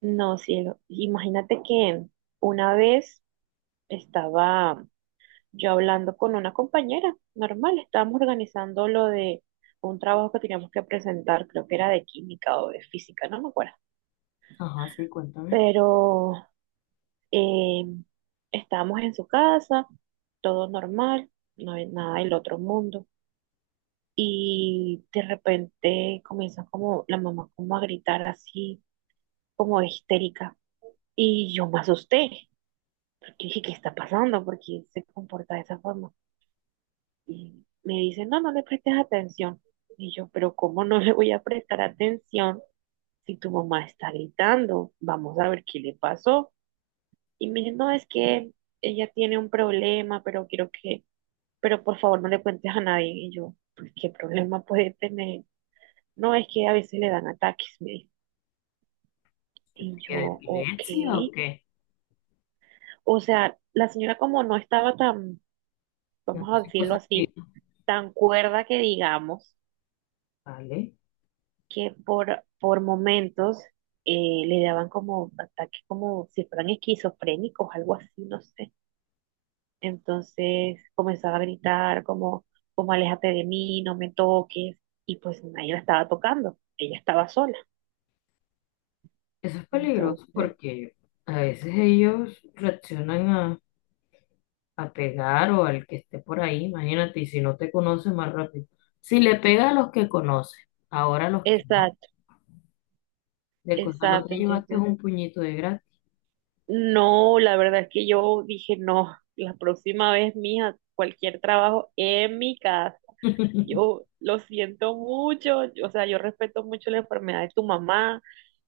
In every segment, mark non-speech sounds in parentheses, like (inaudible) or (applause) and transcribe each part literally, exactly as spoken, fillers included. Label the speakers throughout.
Speaker 1: No, cielo. Imagínate que una vez estaba yo hablando con una compañera, normal, estábamos organizando lo de un trabajo que teníamos que presentar, creo que era de química o de física, no me acuerdo.
Speaker 2: Ajá, sí, cuéntame.
Speaker 1: Pero eh, estábamos en su casa, todo normal, no hay nada del otro mundo. Y de repente comienza como la mamá como a gritar así, como histérica. Y yo me asusté. Yo dije, ¿qué está pasando? Porque se comporta de esa forma. Y me dice, no, no le prestes atención. Y yo, pero ¿cómo no le voy a prestar atención si tu mamá está gritando? Vamos a ver qué le pasó. Y me dice, no, es que ella tiene un problema, pero quiero que, pero por favor no le cuentes a nadie. Y yo, pues, ¿qué problema puede tener? No, es que a veces le dan ataques, me dijo.
Speaker 2: ¿Que
Speaker 1: Y
Speaker 2: te quede
Speaker 1: yo, ok.
Speaker 2: epilepsia o qué?
Speaker 1: O sea, la señora como no estaba tan,
Speaker 2: Ya
Speaker 1: vamos
Speaker 2: no
Speaker 1: a
Speaker 2: sé,
Speaker 1: decirlo
Speaker 2: cosas
Speaker 1: así,
Speaker 2: finas,
Speaker 1: tan cuerda que digamos
Speaker 2: ¿vale?
Speaker 1: que por, por momentos eh, le daban como ataques como si fueran esquizofrénicos, algo así, no sé. Entonces comenzaba a gritar como, como aléjate de mí, no me toques, y pues nadie la estaba tocando, ella estaba sola.
Speaker 2: Eso es peligroso
Speaker 1: Entonces,
Speaker 2: porque a veces ellos reaccionan a, a pegar o al que esté por ahí, imagínate, y si no te conoce más rápido. Si le pega a los que conoce, ahora a los que no,
Speaker 1: exacto,
Speaker 2: de cosa no
Speaker 1: exacto,
Speaker 2: te llevaste
Speaker 1: entonces,
Speaker 2: un puñito de gratis.
Speaker 1: no, la verdad es que yo dije, no, la próxima vez, mija, cualquier trabajo en mi casa.
Speaker 2: (laughs)
Speaker 1: Yo lo siento mucho, o sea, yo respeto mucho la enfermedad de tu mamá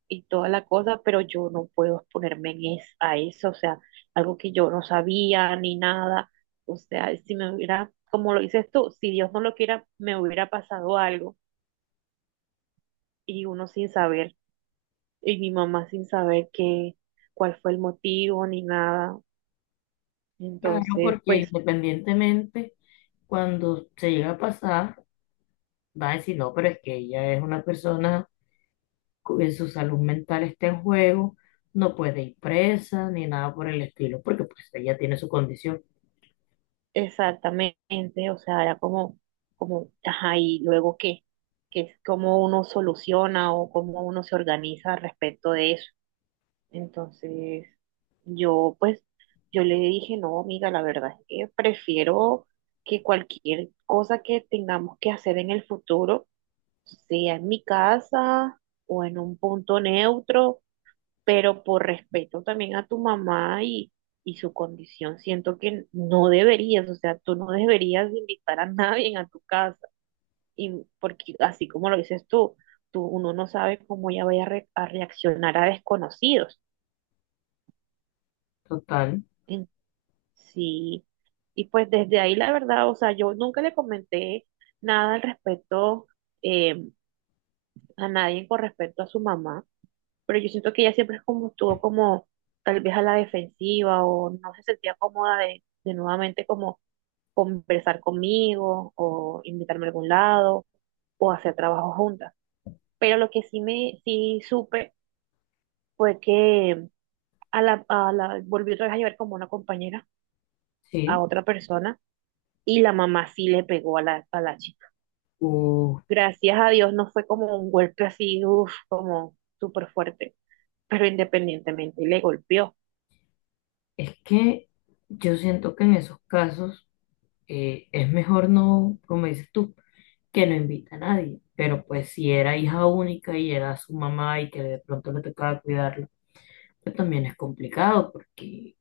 Speaker 1: y toda la cosa, pero yo no puedo exponerme en es- a eso, o sea, algo que yo no sabía ni nada. O sea, si me hubiera, como lo dices tú, si Dios no lo quiera, me hubiera pasado algo y uno sin saber, y mi mamá sin saber qué, cuál fue el motivo ni nada.
Speaker 2: Claro,
Speaker 1: Entonces,
Speaker 2: porque
Speaker 1: pues
Speaker 2: independientemente, cuando se llega a pasar, va a decir, no, pero es que ella es una persona cu- su salud mental está en juego, no puede ir presa ni nada por el estilo, porque pues ella tiene su condición
Speaker 1: exactamente, o sea, era como, como, ajá, y luego qué, que es cómo uno soluciona o cómo uno se organiza respecto de eso. Entonces, yo pues, yo le dije, no, amiga, la verdad es que prefiero que cualquier cosa que tengamos que hacer en el futuro, sea en mi casa o en un punto neutro, pero por respeto también a tu mamá y, y su condición, siento que no deberías, o sea, tú no deberías invitar a nadie a tu casa, y porque así como lo dices tú, tú uno no sabe cómo ella vaya a, re- a reaccionar a desconocidos.
Speaker 2: total,
Speaker 1: En- Sí, y pues desde ahí la verdad, o sea, yo nunca le comenté nada al respecto eh, a nadie con respecto a su mamá. Pero yo siento que ella siempre es como estuvo como tal vez a la defensiva o no se sentía cómoda de, de nuevamente como conversar conmigo o invitarme a algún lado o hacer trabajo juntas. Pero lo que sí me sí supe fue que a la, a la volvió otra vez a llevar como una compañera a
Speaker 2: ¿sí?
Speaker 1: otra persona y la mamá sí le pegó a la, a la chica.
Speaker 2: Uh,
Speaker 1: Gracias a Dios no fue como un golpe así, uff, como súper fuerte, pero independientemente le golpeó.
Speaker 2: es que yo siento que en esos casos eh, es mejor no, como dices tú, que no invita a nadie, pero pues si era hija única y era su mamá y que de pronto le tocaba cuidarlo, pues también es complicado, porque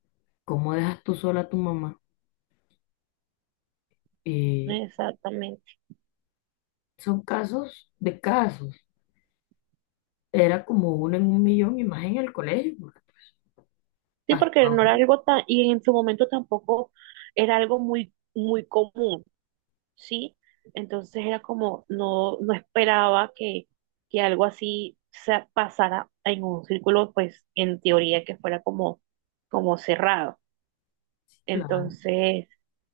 Speaker 2: ¿cómo dejas tú sola a tu mamá? Eh,
Speaker 1: Exactamente.
Speaker 2: son casos de casos. Era como uno en un millón y más en el colegio. Porque
Speaker 1: Sí, porque no era
Speaker 2: pasaba,
Speaker 1: algo tan, y en su momento tampoco era algo muy, muy común, ¿sí? Entonces era como, no, no esperaba que, que algo así se pasara en un círculo, pues en teoría que fuera como, como cerrado.
Speaker 2: claro.
Speaker 1: Entonces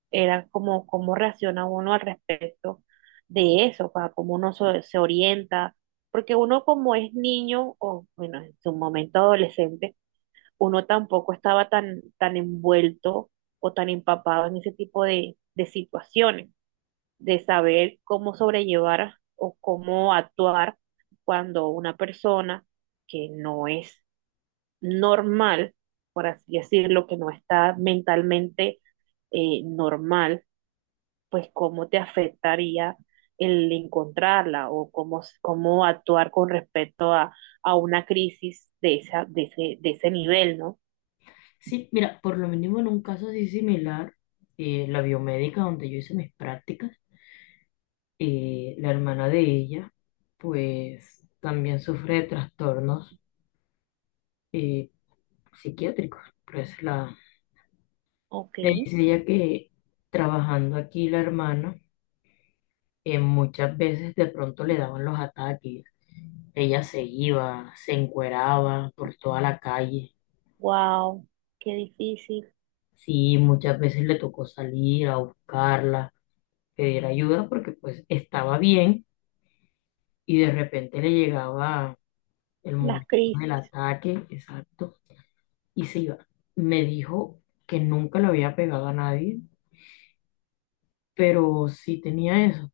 Speaker 1: era como, cómo reacciona uno al respecto de eso, para cómo uno se se orienta, porque uno como es niño, o bueno, en su momento adolescente, uno tampoco estaba tan, tan envuelto o tan empapado en ese tipo de, de situaciones, de saber cómo sobrellevar o cómo actuar cuando una persona que no es normal, por así decirlo, que no está mentalmente eh, normal, pues cómo te afectaría el encontrarla o cómo, cómo actuar con respecto a, a una crisis de, esa, de, ese, de ese nivel, ¿no?
Speaker 2: Sí, mira, por lo mínimo en un caso así similar, eh, la biomédica donde yo hice mis prácticas, eh, la hermana de ella, pues también sufre de trastornos eh, psiquiátricos. Pues la,
Speaker 1: Ok,
Speaker 2: me dice ella que trabajando aquí la hermana, eh, muchas veces de pronto le daban los ataques. Ella se iba, se encueraba por toda la calle.
Speaker 1: wow, qué difícil.
Speaker 2: Sí, muchas veces le tocó salir a buscarla, pedir ayuda porque pues estaba bien y de repente le llegaba el
Speaker 1: Las
Speaker 2: momento del
Speaker 1: crisis,
Speaker 2: ataque, exacto, y se iba. Me dijo que nunca le había pegado a nadie, pero sí tenía eso.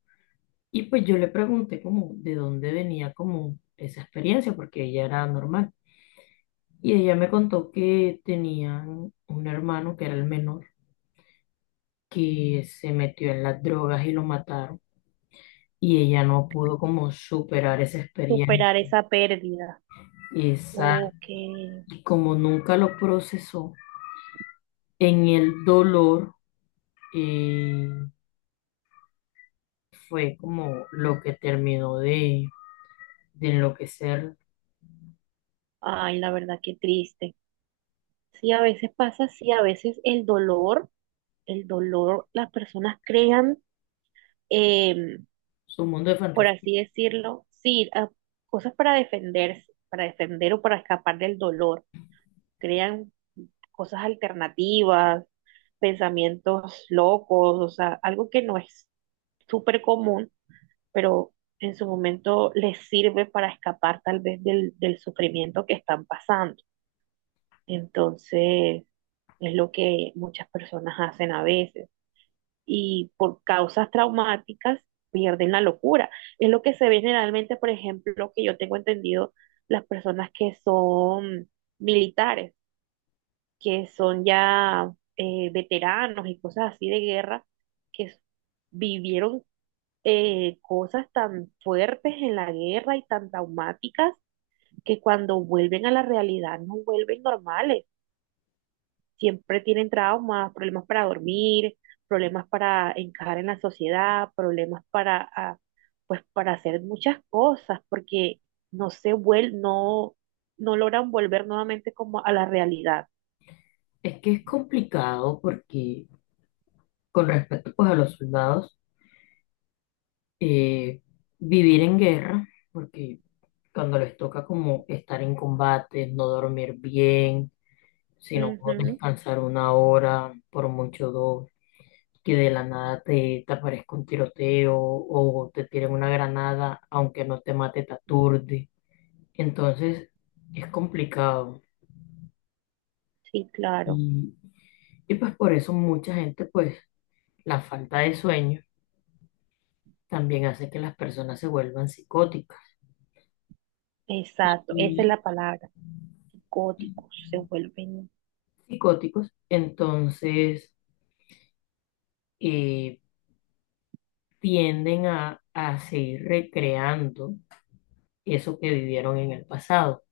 Speaker 2: Y pues yo le pregunté como de dónde venía como esa experiencia porque ella era normal. Y ella me contó que tenían un hermano que era el menor, que se metió en las drogas y lo mataron y ella no
Speaker 1: sí,
Speaker 2: pudo como superar esa experiencia.
Speaker 1: superar esa pérdida.
Speaker 2: Esa,
Speaker 1: Ok,
Speaker 2: y como nunca lo procesó, en el dolor eh, fue como lo que terminó de, de enloquecer
Speaker 1: ay, la verdad, qué triste. Sí, a veces pasa, sí, a veces el dolor, el dolor, las personas crean, em,
Speaker 2: su mundo de
Speaker 1: por
Speaker 2: fantasía.
Speaker 1: así decirlo, sí, a- cosas para defenderse, para defender o para escapar del dolor. Crean cosas alternativas, pensamientos locos, o sea, algo que no es súper común, pero en su momento les sirve para escapar tal vez del, del sufrimiento que están pasando. Entonces, es lo que muchas personas hacen a veces. Y por causas traumáticas pierden la locura. Es lo que se ve generalmente, por ejemplo, que yo tengo entendido, las personas que son militares, que son ya eh, veteranos y cosas así de guerra, que s- vivieron eh, cosas tan fuertes en la guerra y tan traumáticas que cuando vuelven a la realidad no vuelven normales. Siempre tienen traumas, problemas para dormir, problemas para encajar en la sociedad, problemas para, ah, pues, para hacer muchas cosas, porque no se vuel no, no logran volver nuevamente como a la realidad.
Speaker 2: Es que es complicado porque con respecto pues a los soldados, eh, vivir en guerra, porque cuando les toca como estar en combate, no dormir bien, sino
Speaker 1: Ujú,
Speaker 2: descansar una hora, por mucho dos, que de la nada te, te aparezca un tiroteo o te tiren una granada, aunque no te mate, te aturde. Entonces es complicado.
Speaker 1: sí, claro.
Speaker 2: Y, y pues por eso mucha gente, pues la falta de sueño también hace que las personas se vuelvan psicóticas.
Speaker 1: Exacto, esa es
Speaker 2: Y
Speaker 1: la palabra. Psicóticos se vuelven.
Speaker 2: psicóticos, entonces, eh, tienden a, a seguir recreando eso que vivieron en el pasado.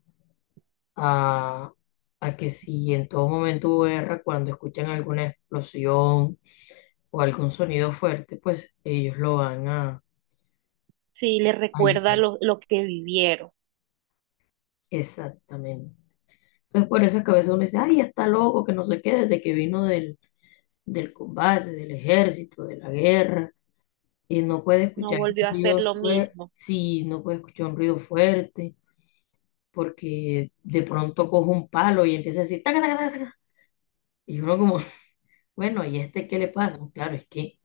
Speaker 2: A, a que si en todo momento U R, cuando escuchan alguna explosión o algún sonido fuerte, pues ellos lo van a
Speaker 1: Sí, les
Speaker 2: a
Speaker 1: recuerda
Speaker 2: ayudar.
Speaker 1: lo, lo que vivieron.
Speaker 2: Exactamente. Entonces, por eso es que a veces uno dice, ay, está loco, que no sé qué, desde que vino del, del combate, del ejército, de la guerra, y no puede
Speaker 1: No
Speaker 2: escuchar un
Speaker 1: volvió a hacer
Speaker 2: ruido
Speaker 1: lo
Speaker 2: fuerte,
Speaker 1: mismo
Speaker 2: sí, no puede escuchar un ruido fuerte, porque de pronto coge un palo y empieza a decir, taca, taca, taca, taca". Y uno como, (laughs) bueno, ¿y este qué le pasa? Claro, es que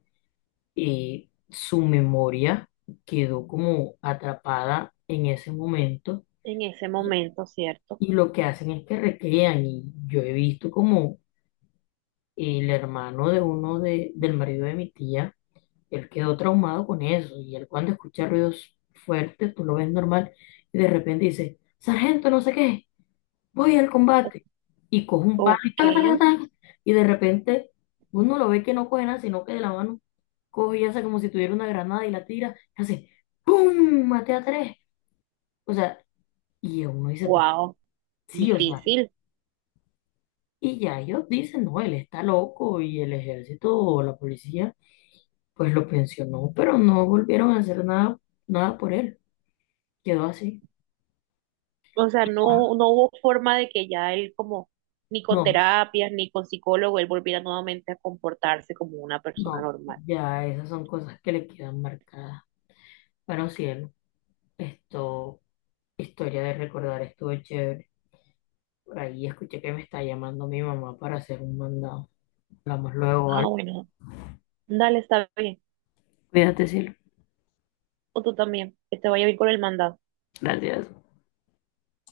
Speaker 2: eh, su memoria quedó como atrapada en ese momento
Speaker 1: en ese
Speaker 2: y
Speaker 1: momento, ¿cierto?
Speaker 2: y lo que hacen es que recrean y yo he visto como el hermano de uno de, del marido de mi tía, él quedó traumado con eso y él cuando escucha ruidos fuertes, tú lo ves normal y de repente dice, sargento, no sé qué, voy al combate y cojo un palo y
Speaker 1: Ok,
Speaker 2: ta, ta, ta, ta, y de repente uno lo ve que no coge nada, sino que de la mano coge y hace como si tuviera una granada y la tira, y hace ¡pum! Maté a tres. O sea, y uno dice, pues,
Speaker 1: wow,
Speaker 2: sí, o sea,
Speaker 1: difícil.
Speaker 2: y ya ellos dicen, no, él está loco y el ejército o la policía pues lo pensionó, pero no volvieron a hacer nada, nada por él. Quedó así.
Speaker 1: O sea,
Speaker 2: Ah,
Speaker 1: no, no hubo forma de que ya él como, ni con
Speaker 2: no,
Speaker 1: terapias, ni con psicólogo, él volviera nuevamente a comportarse como una persona
Speaker 2: no,
Speaker 1: normal.
Speaker 2: ya esas son cosas que le quedan marcadas. Bueno, cielo, esto... Historia de recordar, estuvo chévere. Por ahí escuché que me está llamando mi mamá para hacer un mandado. Hablamos luego,
Speaker 1: Ah,
Speaker 2: ¿vale?
Speaker 1: bueno, dale, está bien.
Speaker 2: Cuídate, cielo.
Speaker 1: O tú también. Que te vaya bien con el mandado.
Speaker 2: Gracias.